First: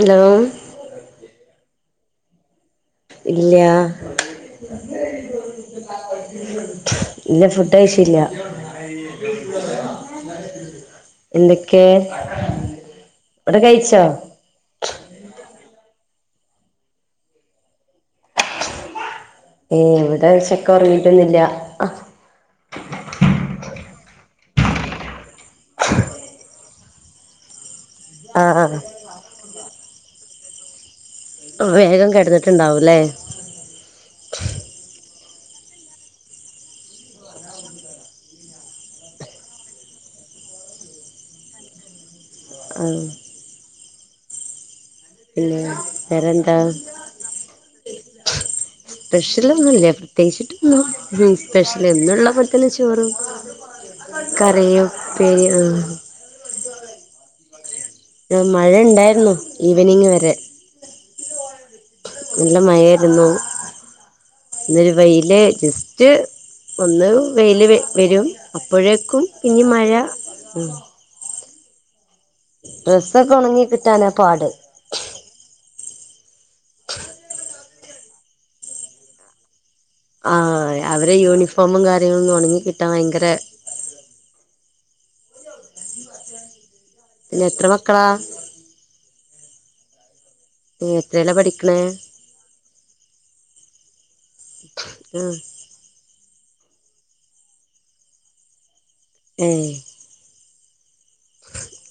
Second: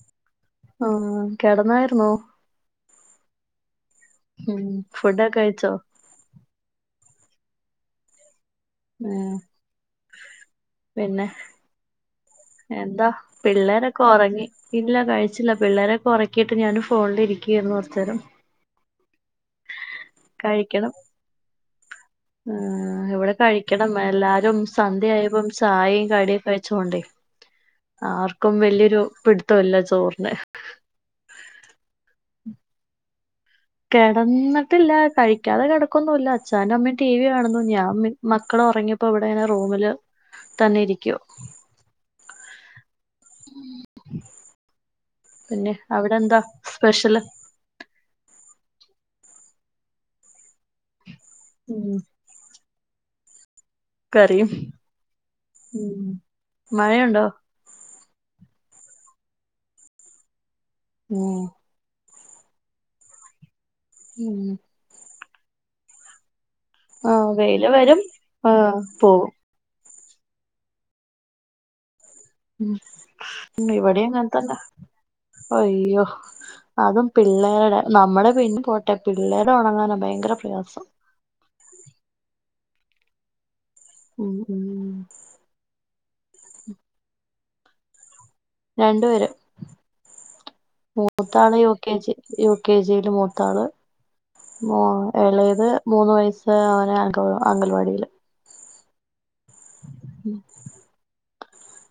Hello ആഹ് കെടന്നായിരുന്നോ ഇല്യാ മ്മ്ഹ് ഫുടൊക്കെ കഴിച്ചോ ഇല്ല ഫുഡ് കഴിച്ചില്ല [inaudible] ഉം പിന്നെ എന്തെക്കേ എന്താ പിള്ളേരൊക്കെ ഒറങ്ങി ഇല്ല കഴിച്ചില്ല പിള്ളേരൊക്കെ ഒറക്കിയിട്ട് ഞാനും ഫോണിലിരിക്കായിരുന്നു കുറച്ചേരം ഏ ഇ വിടെ ഈ ചെക്കോർങ്ങീട്ടൊന്നില്ല ആ ഇവിടെ കഴിക്കണം എല്ലാരും സന്ധ്യായപ്പം ചായും കടിയൊക്കെ കഴിച്ചോണ്ടേ ആ ആർക്കും ആ വല്ല്യരു പിട്തൊല്ല ചോറിന് വേഗം കെടന്നിട്ടുണ്ടാവൂല്ലേ കിടന്നിട്ടില്ല കഴിക്കാതെ കിടക്കൊന്നൂല്ല അച്ഛാനും അമ്മയും ടി വി കാണുന്നു ഞാൻ പി മക്കൾ ഉറങ്ങിയപ്പോ ഇവിടെ റൂമില് തന്നെ ഇരിക്കുവ ആഹ് പിന്നെ അവിടെ എന്താ സ്പെഷ്യല് സ്പെഷ്യല ഒന്നുംല്ലേ പ്രത്യേകിച്ചിട്ടൊന്നും സ്പെഷ്യൽ ഉം എന്നുള്ള പൊ ലെ ച്ചോറും കറിയും ഉപേരിയും ഉം മഴയുണ്ടോ മഴ ഉണ്ടായിരുന്നോ ഈവനിംഗ് വരെ ഉം നല്ല മയായിരുന്നു ഉം ഇന്നൊരു വെയില് ജസ്റ്റ് ഒന്ന് വെയില് വരും ആഹ് അപ്പോഴേക്കും പോകും ഇനി മഴ ഡ്രസ്സൊക്കെ ഉണങ്ങി ഉം ഇവടിം കിട്ടാനാ പാട് അങ്ങൻതന്ന അയ്യോ അതും പിള്ളേരുടെ നമ്മുടെ പിന്നെ പോട്ടെ പിള്ളേടെ ഉണങ്ങാന ഭയങ്കര പ്രയാസം ഇത യൂനിഫോംമും കാര്യങ്ങളും ഒണങ്ങി ക്കിട്ടാ ഭയങ്കര ഉം ഉം പിന്നെ എത്ര മക്കളാ രണ്ടുപേരും എത്രേലാ മൂത്താള് പഠിക്കണേ യുകെജി യു കെ ജിയില് മൂത്താള് മ ആഹ് ഏളെത് മൂന്ന് വയസ്സ് അവന അങ്ക അംഗൽവാടിയില് ഏ ഉം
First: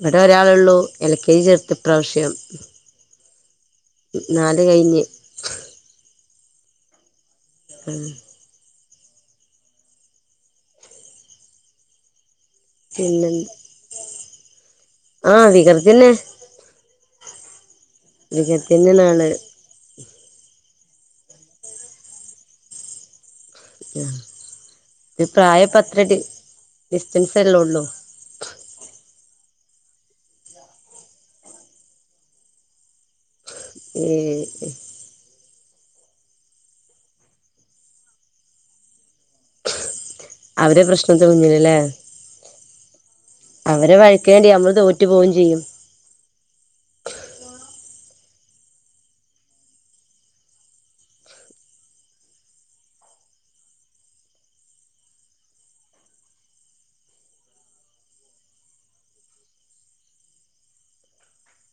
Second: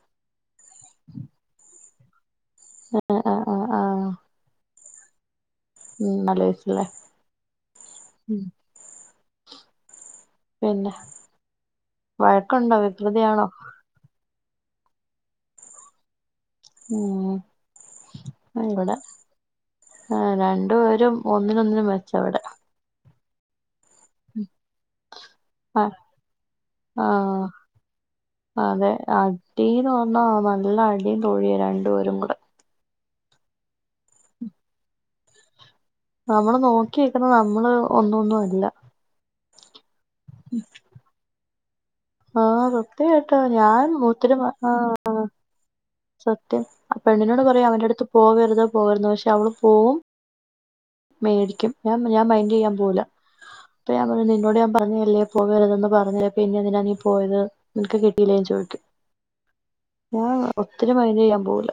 ഇവിടെ ഒരാളള്ളു എൽ കെ ജി ചേർത്ത് ഇപ്രാവശ്യം ആ ആ നാല് കഴിഞ്ഞ് ഉം നല്ല വയസല്ലേ ഉം ഉം പിന്നെ വഴക്കുണ്ടോ പിന്നെ വികൃതിയാണോ ആഹ് വികൃത്തിന്നെ ഉം ആ ഇവിടെ വികൃതിന്നെയാണ് ആള് ആ രണ്ടു പേരും ഒന്നിനൊന്നിനും മെച്ചാ ഇവടെ ആ ഇത് പ്രായപ്പം ആഹ് അത്ര ഡി ആഹ് ഡിസ്റ്റൻസല്ലേ ഒള്ളൂ അതെ അടീന്ന് വന്നാ നല്ല അടിയും തൊഴിയാ രണ്ടുപേരും കൂടെ ഏ എ നമ്മള് നോക്കിക്കുന്ന നമ്മള് ഒന്നൊന്നും അല്ല അവരെ പ്രശ്നത്തെ മുന്നില്‌ ല്ലേ ആഹ് സത്യകേട്ടോ ഞാൻ വഴക്കിന് മൂത്തിരി വേണ്ടി ആ നമ്മള് തോറ്റു പോവും ചെയ്യും സത്യം പെണ്ണിനോട് പറയും അവൻറ ടുത്ത് പോകരുത് പോകരുത് പക്ഷെ അവള് പോവും മേടിക്കും ഞ ഞാൻ മൈന്റ് ചെയ്യാൻ പോവൂല്ല അപ്പൊ ഞാൻ പറഞ്ഞു നിന്നോട് ഞാൻ പറഞ്ഞതല്ലേ ഫോളോ ചെയ്യരുതെന്ന് പറഞ്ഞതല്ലേ പിന്നെ എന്തിനാ നീ പോയത് ഇൻക്ക് കിട്ടീല്ലേ ചോയിക്കും ഞാൻ ഒത്തിരി മൈൻഡ് ചെയ്യാ പോവൂല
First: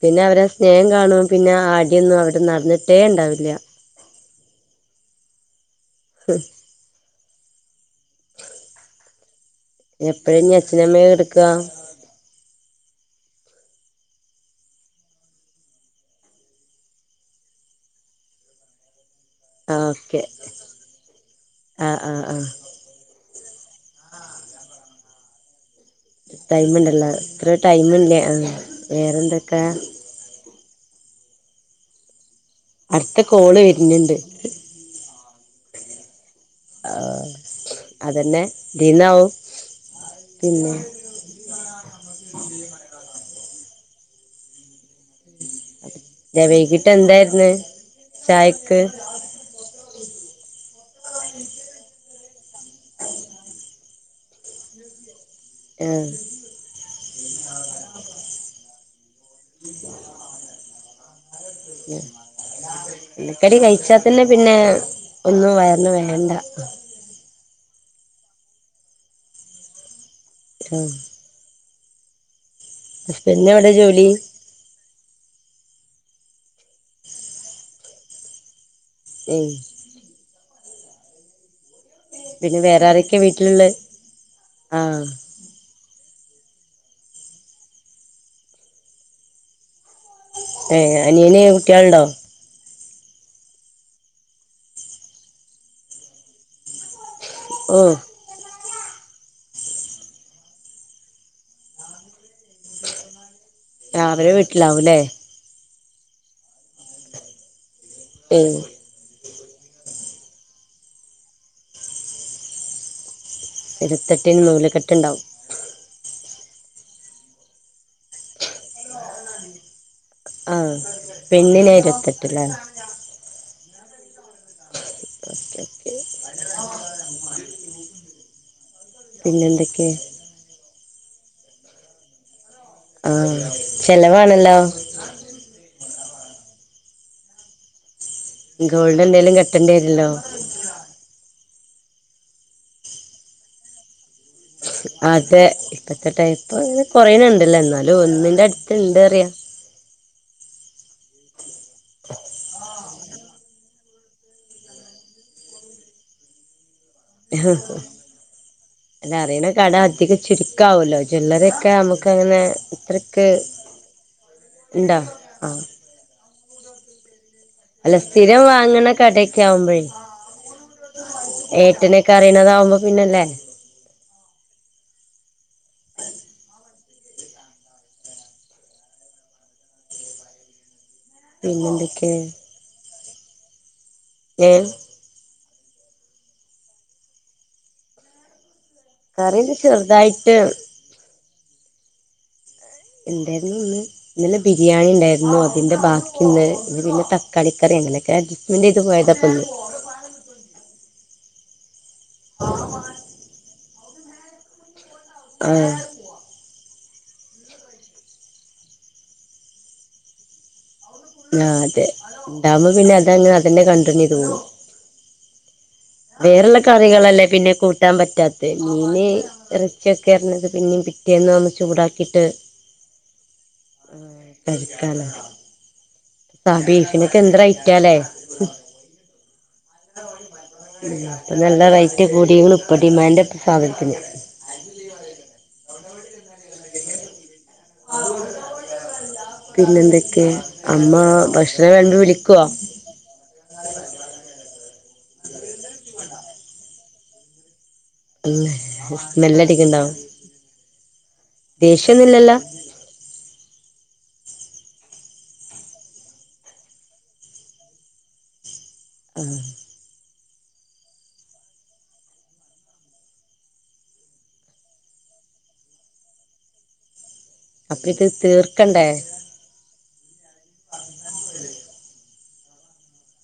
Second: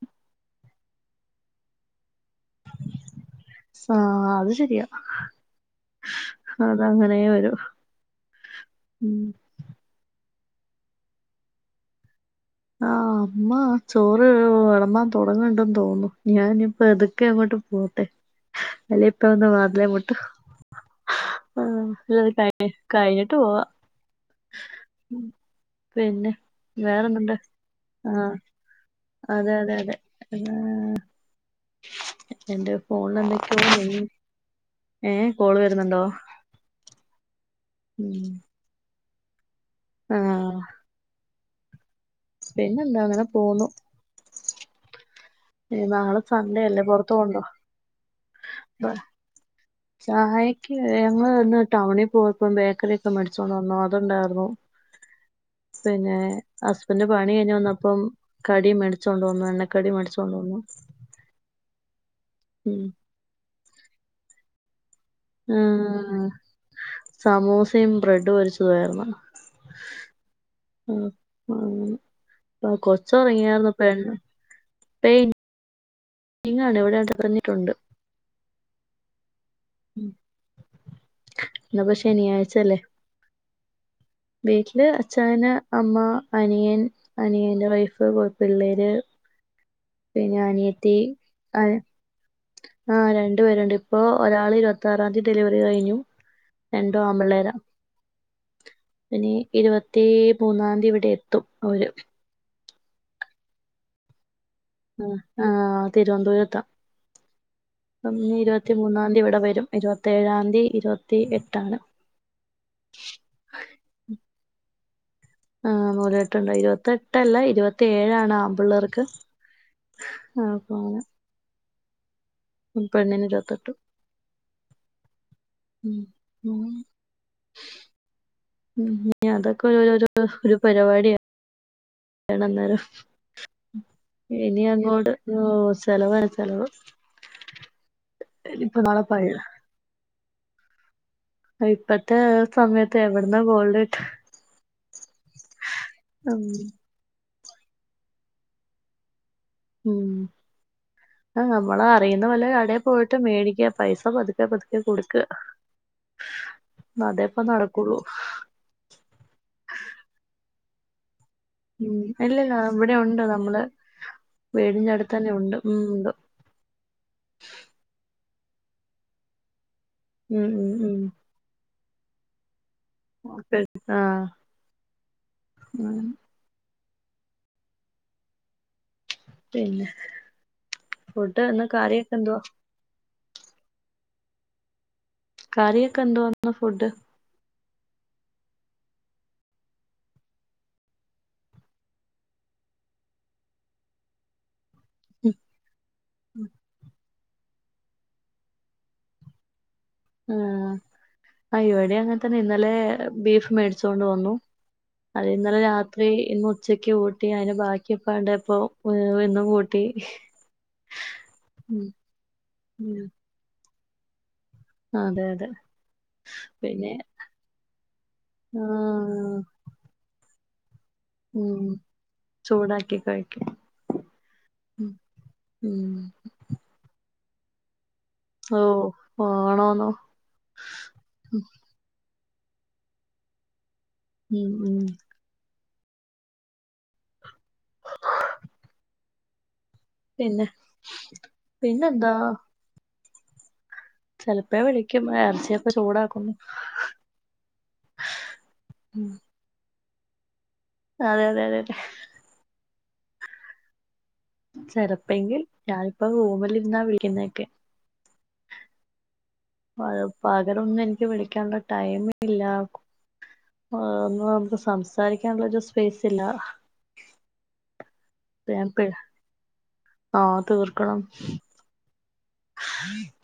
പിന്നെ അവരെ സ്നേഹം കാണുമ്പം പിന്നെ അടിയൊന്നും അവിടെ നടന്നിട്ടേ ണ്ടാവില്ല സാ അത് ശരിയാ ഹ് അത്അങ്ങനെ വരു എപ്പഴാ ഞ്ഞ് അച്ഛനമ്മേ കെടക്കാ ആഹ് അമ്മ ചോറ് വിളമ്പാ തൊടങ്ങ്ട്ട് തോന്നുന്നു ഞാനി പെതുക്കെ അങ്ങോട്ട് പോട്ടെ അല്ല ഇപ്പ വന്ന് വതിലേ ആഹ് മുട്ടും ഓക്കെ ആഹ് കഴിഞ്ഞിട്ട് പോവാ പിന്നെ ടൈമ്ണ്ടല്ലോ വേറെന്തുണ്ട് ഇത്ര ടൈമ് ഇല്ലേ ആഹ് അതെ വേറെന്തൊക്കാ അതെ അതെ എന്റെ ഫോണിൽ അടുത്ത കോള് എന്തൊക്കെയോ വരുന്നുണ്ട് ഏ കോള് വരുന്നുണ്ടോ ആ ഉം അതന്നെ ഇന്നീയാവും ആഹ് പിന്നെ പിന്നെ എന്താ അങ്ങനെ പോന്നു ഏ, നാളെ സൺഡേ അല്ലേ വൈകിട്ട് പുറത്ത് പോവ്ണ്ടോ എന്താരിന്ന് ചായക്ക് ചായക്ക് ഞങ്ങള് ഇന്ന് ടൗണി പോയപ്പോ ബേക്കറി ഒക്കെ മേടിച്ചോണ്ട് വന്നു അതുണ്ടായിരുന്നു ആഹ് പിന്നെ ഹുസ്ബന്റ പണി കഴിഞ്ഞ് വന്നപ്പം കടിയും മേടിച്ചോണ്ട്‌ വന്നു എണ്ണക്കടി മേടിച്ചോണ്ട് വന്നു ഉം എണ്ണക്കടി കഴിച്ചാ തന്നെ പിന്നെ ഒന്നും വയറിന് ആഹ് വേണ്ട സമോസയും ബ്രെഡും പൊരിച്ചതും ആഹ് ആഹ് ആഹ് കൊച്ച് ഹസ്ബൻഡിന് എവിടെ ഉറങ്ങിയായിരുന്നു പെ ജോലി പെയ് ന്റിങ്ങാണ് ഇവിടെ അ [unintelligible] പറഞ്ഞിട്ടുണ്ട്. ഉം ഇന്നിപ്പ ശനിയാഴ്ച്ചല്ലേ അരൊക്കെ വീട്ടില്ള്ളെ വീട്ടില് അച്ചായന് അമ്മ അനിയൻ അനിയന്റെ വൈഫ് പിള്ളേര് പിന്നെ ഏ അനിയത്തി അനിയന് കുട്ടിയള്ണ്ടോ ആഹ് രണ്ട് പേരുണ്ട് ഇപ്പോ ഒരാള് ഇരുവത്താറാതി ഡെലിവറി കഴിഞ്ഞു രണ്ടും ആൺപ്പിള്ളേരാ ഓഹ് പിന്നെ ഇരുപത്തി മൂന്നാംന്തി ഇവിടെ എത്തും അവര് രാവിലെ വിട്ട് ആഹ് തിരുവനന്തപുരത്ത അപ്പം ഉം ഇരുപത്തി മൂന്നാംന്തി ഇവിടെ വരും ഇരുപത്തി ഏഴാംന്തി ഇരുപത്തി എട്ടാണ് ഇരുത്തെട്ടിന് നൂലുക്കെട്ട് ഉണ്ടാവും ആഹ് നൂലുട്ടക്കെട്ടുണ്ട് ഇരുപത്തെട്ടല്ല ഇരുപത്തി ഏഴാണ് ആമ്പിള്ളേർക്ക് ആ ആഹ് പോണെ പെണ്ണിനെ ഇരുപത്തെട്ടല്ലേ പെണ്ണിന് ഇരുവത്തെട്ട് ഓക്കെ ഓക്കെ ഇനി പിന്നെ അതൊക്കെ എന്തൊക്കെ ഒരഒരു ഒരു പരിപാടിയന്നേരം ആഹ് ചെലവാണല്ലോ അങ്ങോട്ട് ഓ ചെലവാ ചെലവ് ഇനിയിപ്പോ നാളെ ഗോൾഡ് പഴ എന്തേലും കെട്ടേണ്ടി വരുല്ലോ അത് ഇപ്പത്തെ സമയത്ത് എവിട്ന്നാ ഗോൾഡ് കിട്ടാ അതെ ഇപ്പത്തെ ഉം ടൈമ് കൊറണ് ഇണ്ട്ല്ലോ എന്നാലും ഒന്നിന്റെ അടുത്ത് ഉണ്ടന്ന് അറിയ ഉം ആഹ് നമ്മളെ അറിയുന്ന വല്ല കടേപോയിട്ട് മേടിക്ക പൈസ പതുക്കെ പതുക്കെ കൊടുക്ക അതേ ഇപ്പ നടക്കൊള്ളൂ അഹ് അറിയണ കട അധികം ചുരുക്കാവല്ലോ ജ്വല്ലറി ക്കെ ഉം നമുക്ക് അങ്ങനെ ഇല്ലല്ല ഇവിടെ ഉണ്ട് ഇത്രക്ക് നമ്മള് വീടിന്റെ ഉണ്ടോ അടുത്ത് തന്നെ ഉണ്ട് ആഹ് ഉം ഉണ്ട് അല്ല സ്ഥിരം വാങ്ങ്ണ കടയൊക്കെ യാകുബോയെ ഉം ഉം ഉം ഏട്ടനൊ കറിണതാവുമ്പോ ആഹ് പിന്നെ ഫുഡ് പിന്നെന്തൊക്കെ കറിയൊക്കെ എന്തുവാ ഏഹ് കറിയൊക്കെ എന്തുവാ ഫുഡ് കറിന്റെ ചെർതായിട്ട് ന്തായിര്ന്നന്ന് ന്ന് ന്നലെ ബിരിയാണി ണ്ടായിരുന്നു അതിന്റെ ബാക്കിന്ന് പിന്നെ ത കളിക്കറി എങ്ങനൊക്കെ അഡ്സ്മെന്റ് ചെയ്ത് പോയതാ പന്ന് ഉം ആ ഇവിടെ അങ്ങൻത്തെന്നെ ഇന്നലെ ബീഫ് മേടിച്ചോണ്ട് വന്നു അതെന്നലെ രാ ആഹ് ത്രി ഇന്ന് ഉച്ചക്ക് കൂട്ടി അയിന് ബാക്കിയപ്പാണ്ടപ്പൊ ഇന്നും കൂട്ടി ഹി ആ അതെ ണ്ടാവുമ്പോ പിന്നെ ഉം. അതങ്ങനെ അതന്നെ കണ്ടിന്യു ചെയ്ത് പോവും അതെ അതെ വേറള്ള പിന്നെ കറികളല്ലേ പിന്നെ കൂട്ടാൻ പറ്റാത്തെ മീന് ആ ഇറ ച്ചൊക്കെഞ്ഞത് പിന്നിം പി റ്റെന്ന് ഒന്ന് ഉം ചൂടാക്കിട്ട് ചൂടാക്കി കഴിക്കും കഴിക്കാലോ ഇമ് സാബീഷിനൊക്കെ എന്ത് റൈറ്റാലേ ഓ ആണോന്നോ പ്പം ഉം നല്ല റേറ്റ് കൂടിക്ക്ണ്‌പ്പം ഡിമാൻഡ് പ്പ സാധൻത്തിന് ഉം ഉം [unintelligible] പിന്നെന്തൊക്കെ പിന്നെ അമ്മ ഭക്ഷണം വേൾമ്പി പിന്നെന്താ വിളിക്ക്യോ ചെൽപ്പെ വിളിക്കും എർച്ചി ഒക്കെ ചൂടാക്കുംന്നു ഉം ഉം സ്മെല്ലടിക്കണ്ടോ അതെ അതെ അതെ അതെ ഹ് ത് ല്ല ല്ലോ ചെലപ്പെങ്കിൽ ഞാനിപ്പ റൂമിലിരി ന്നാ വിളിക്കിന്നൊക്കെ ആ പ പകലൊന്നും ൻക്ക് വിൾക്കാൻള്ള ടൈമ് ല്ല ഓഹ് ങ്ങൾന്ന് സംസാരിക്കാള്ളെരു സ്പേസ് ല്ലാ അപ്പ ത് തീർക്കണ്ടേ ആഹ് തീർക്കണം ഹ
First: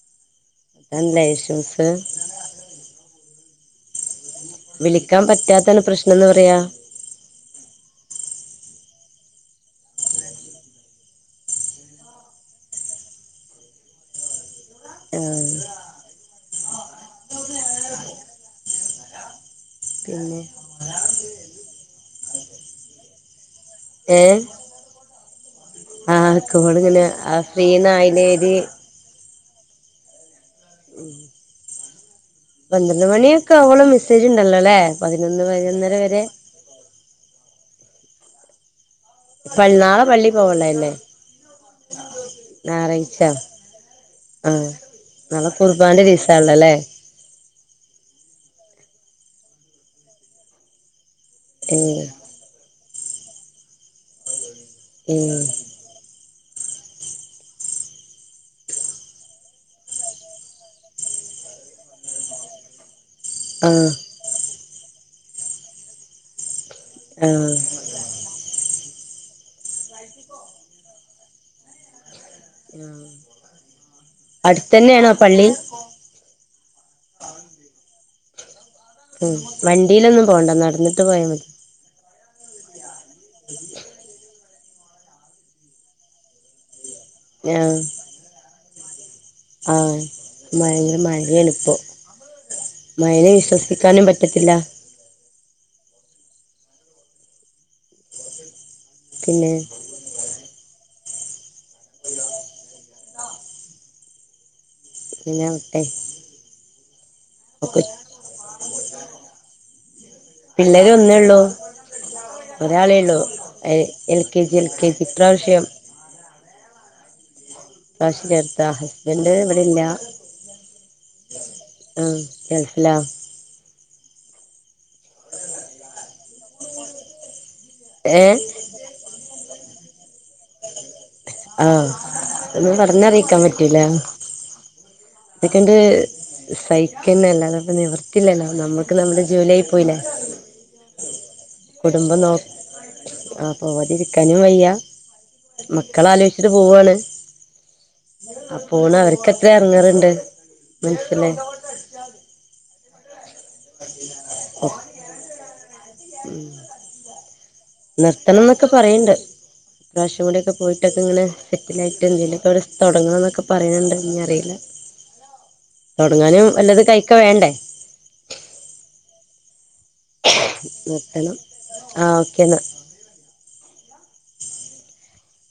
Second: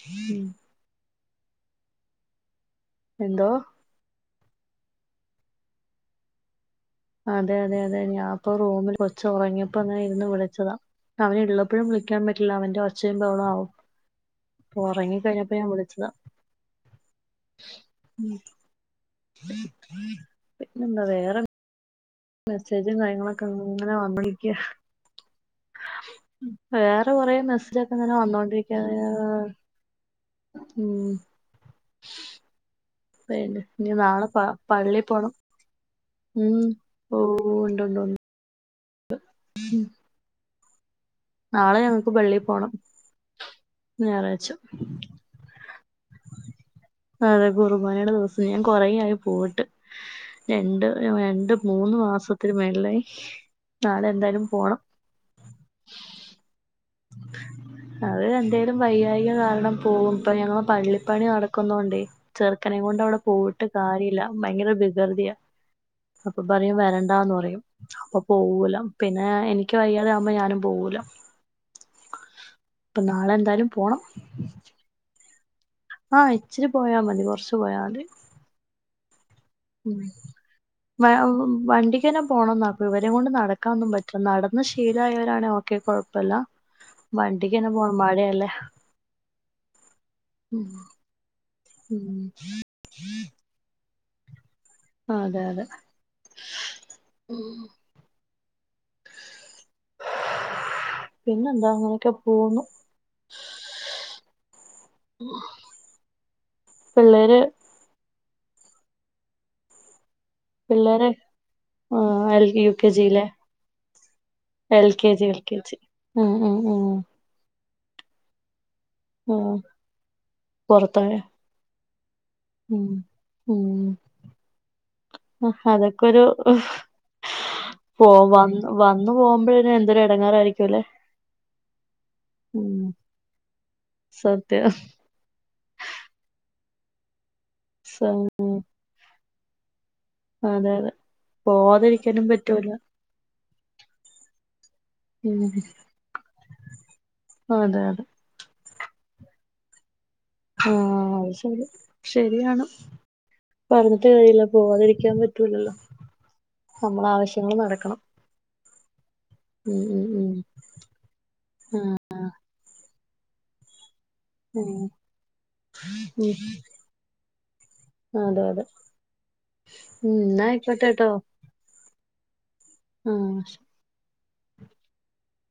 മ് എന്ത ഇഷ്യൂസ് എന്തോ വിളിക്കാൻ പറ്റാത്താണ് പ്രശ്നംന്ന് പറയാ അതെ അതെ അതെ ഞാൻപ്പൊ റൂമിൽ കൊച്ച് ഒറങ്ങിയപ്പോങ്ങനെ ഇരുന്ന് വിളിച്ചതാ അവൻ ഇള്ളപ്പോഴും വിളിക്കാൻ പറ്റില്ല അവന്റെ ഒച്ചയും ബഹളും ആവും ഓറങ്ങി ആഹ് കഴിഞ്ഞപ്പോ ഞാൻ വിളിച്ചതാ പിന്നെ പിന്നെന്താ വേറെ മെസ്സേജും കാര്യങ്ങളൊക്കെ ങ്ങനെ വന്നോണ്ടിരിക്ക ആ കോൾ ങ്ങനെ വേറെ കൊറേ ആ മെസ്സേജ് ഒക്കെ ഇങ്ങനെ ഫ്രീന്നായ്ന്നെ ന്ന് ഇമ് പന്ത്രണ്ട് മണിയൊക്കെ പിന്നെ ആവോളം ഇനി നാളെ മെസ്സേജ് പ ണ്ടല്ലോല്ലെ പള്ളി പോണം പതിനൊന്ന് പതിനൊന്നര വരെ ഉം ഓ ഉണ്ടോണ്ടോ പൾ നാളെ പള്ളി പോവാള്ളതല്ലേ ള്ളേ? നാളെ ഞങ്ങക്ക് പള്ളി പോണം ഞാറാഴ്ച ഞായറാഴ്ച ആഹ് നാളെ കുർബാൻ്റെ ദീസാണല്ലോ ല്ലെ അതെ കുർബാനയുടെ ദിവസ ഞാൻ കൊറെ ആയി പോയിട്ട് രണ്ട് ട്ട് മൂന്ന് ഏഹ് മാസത്തിന് മേൾളായി നാളെ എന്തായാലും പോണം ഇമ് ഹ അത് എന്തേലും വയ്യായ്ക കാരണം പോവും പ്പ ഞങ്ങള് പള്ളിപ്പണി നടക്കുന്നൊണ്ടേ ചെറുക്കനെ കൊണ്ട് അവിടെ പോയിട്ട് ആഹ് കാര്യല്ല ഭയങ്കര വികൃതിയ അപ്പൊ പറയും വരണ്ടാന്ന് ആഹ് പറയും അപ്പൊ പോവൂല പിന്നെ എനിക്ക് വയ്യാതെ ആവുമ്പോ ഞാനും പോവൂല പ്പം നാളെ എന്തായാലും പോണം അടുത്ത്ന്നെയാണോ പള്ളി ആഹ് ഇച്ചിരി പോയാ മതി കൊറച്ച് പോയാ മതി ഉം ഉം വണ്ടിയിലൊന്നും പോണ്ട നടന്നിട്ട് പോയാ മതി ക്കന്നെ പോണം ന്നാക്കും ഇവരെ കൊണ്ട് നടക്കാനൊന്നും പറ്റില്ല നടന്ന് ശീലായവരാണേ ഒക്കെ കുഴപ്പല്ല വണ്ടിക്കന്നെ ആഹ് പോണം മഴയല്ലേ ആഹ് ഉം ഭയങ്കര മഴയാണ് ഇപ്പോ ഉം മയനെ വിശ്വസിക്കാനും പറ്റത്തില്ല ആ അതെ അതെ പിന്നെ പിന്നെന്താ അങ്ങനെയൊക്കെ പോവുന്നു പിന്നെ ആവട്ടെ പിള്ളേര് ഒ [unintelligible] പിള്ളേര് പിള്ളേരെ ഒന്നേ ള്ളൂ എൽ യു കെ ഒരാളേള്ളു ജിയിലെ എഎൽ K G L K G ഇപ്രാവ്ശ്യം ഉം ഉം ഉം കാശ് ചേർത്താ ഹസ്ബൻഡ് ഉം ഇവിടെല്ലാ പുറത്തായ ആ ഉം ഗൾഫിലാ ഉം ആ അതൊക്കൊരു ഏഹ് പോവാ വന്ന് വന്നു പോകുമ്പോഴെന്നെ എന്തൊരു എടങ്ങാറായിരിക്കുംല്ലെ ആ അതൊന്നും പറഞ്ഞറിയിക്കാൻ പറ്റൂല സത്യം അതൊക്കെണ്ട് സഹിക്കന്നെ അല്ലാതെ പ്പം സ നിവർത്തില്ലല്ലോ നമ്മ ക്ക് നമ്മുടെ ജോലിയായി പോയില്ലേ അതെ അതെ കുടുംബം പോവാതിരിക്കാനും നോ പറ്റൂല ആ പോവാതിരിക്കാനും വയ്യാ ഉം മക്കള ആലോയിച്ചിട്ട് പോവാണ് അതെ അതെ ആ പോണ അവർക്ക്ത്ര എടറങ്ങേറ്ണ്ട് ഉം അത്ശേരി ശരിയാണ്. പറഞ്ഞിട്ട് കാര്യല്ല പോവാതെരിക്കാൻ പറ്റൂലല്ലോ നമ്മള ആവശ്യങ്ങൾ നടക്കണം. [unintelligible] എന്നൊക്കെ പറയിണ്ട് ഉം ഉം [unintelligible] ഉം പോയിട്ട്. മുറ്റത്തിങ്ങനെ സെറ്റിലായിയിട്ട് എന്തെകിലൊക്കെ തൊടങ്ങണം എന്നൊക്ക പറയുന്നുണ്ട് ഇനി അറി ഇല്ല, ഉം ഉം തുടങ്ങാനും വല്ലതും കൈക്ക വേണ്ടേ. അതെ അതെ ഇന്നാ ആയിക്കോട്ടേട്ടോ. ആഹ് ഓക്കെ എന്നാ ഉം ശെരി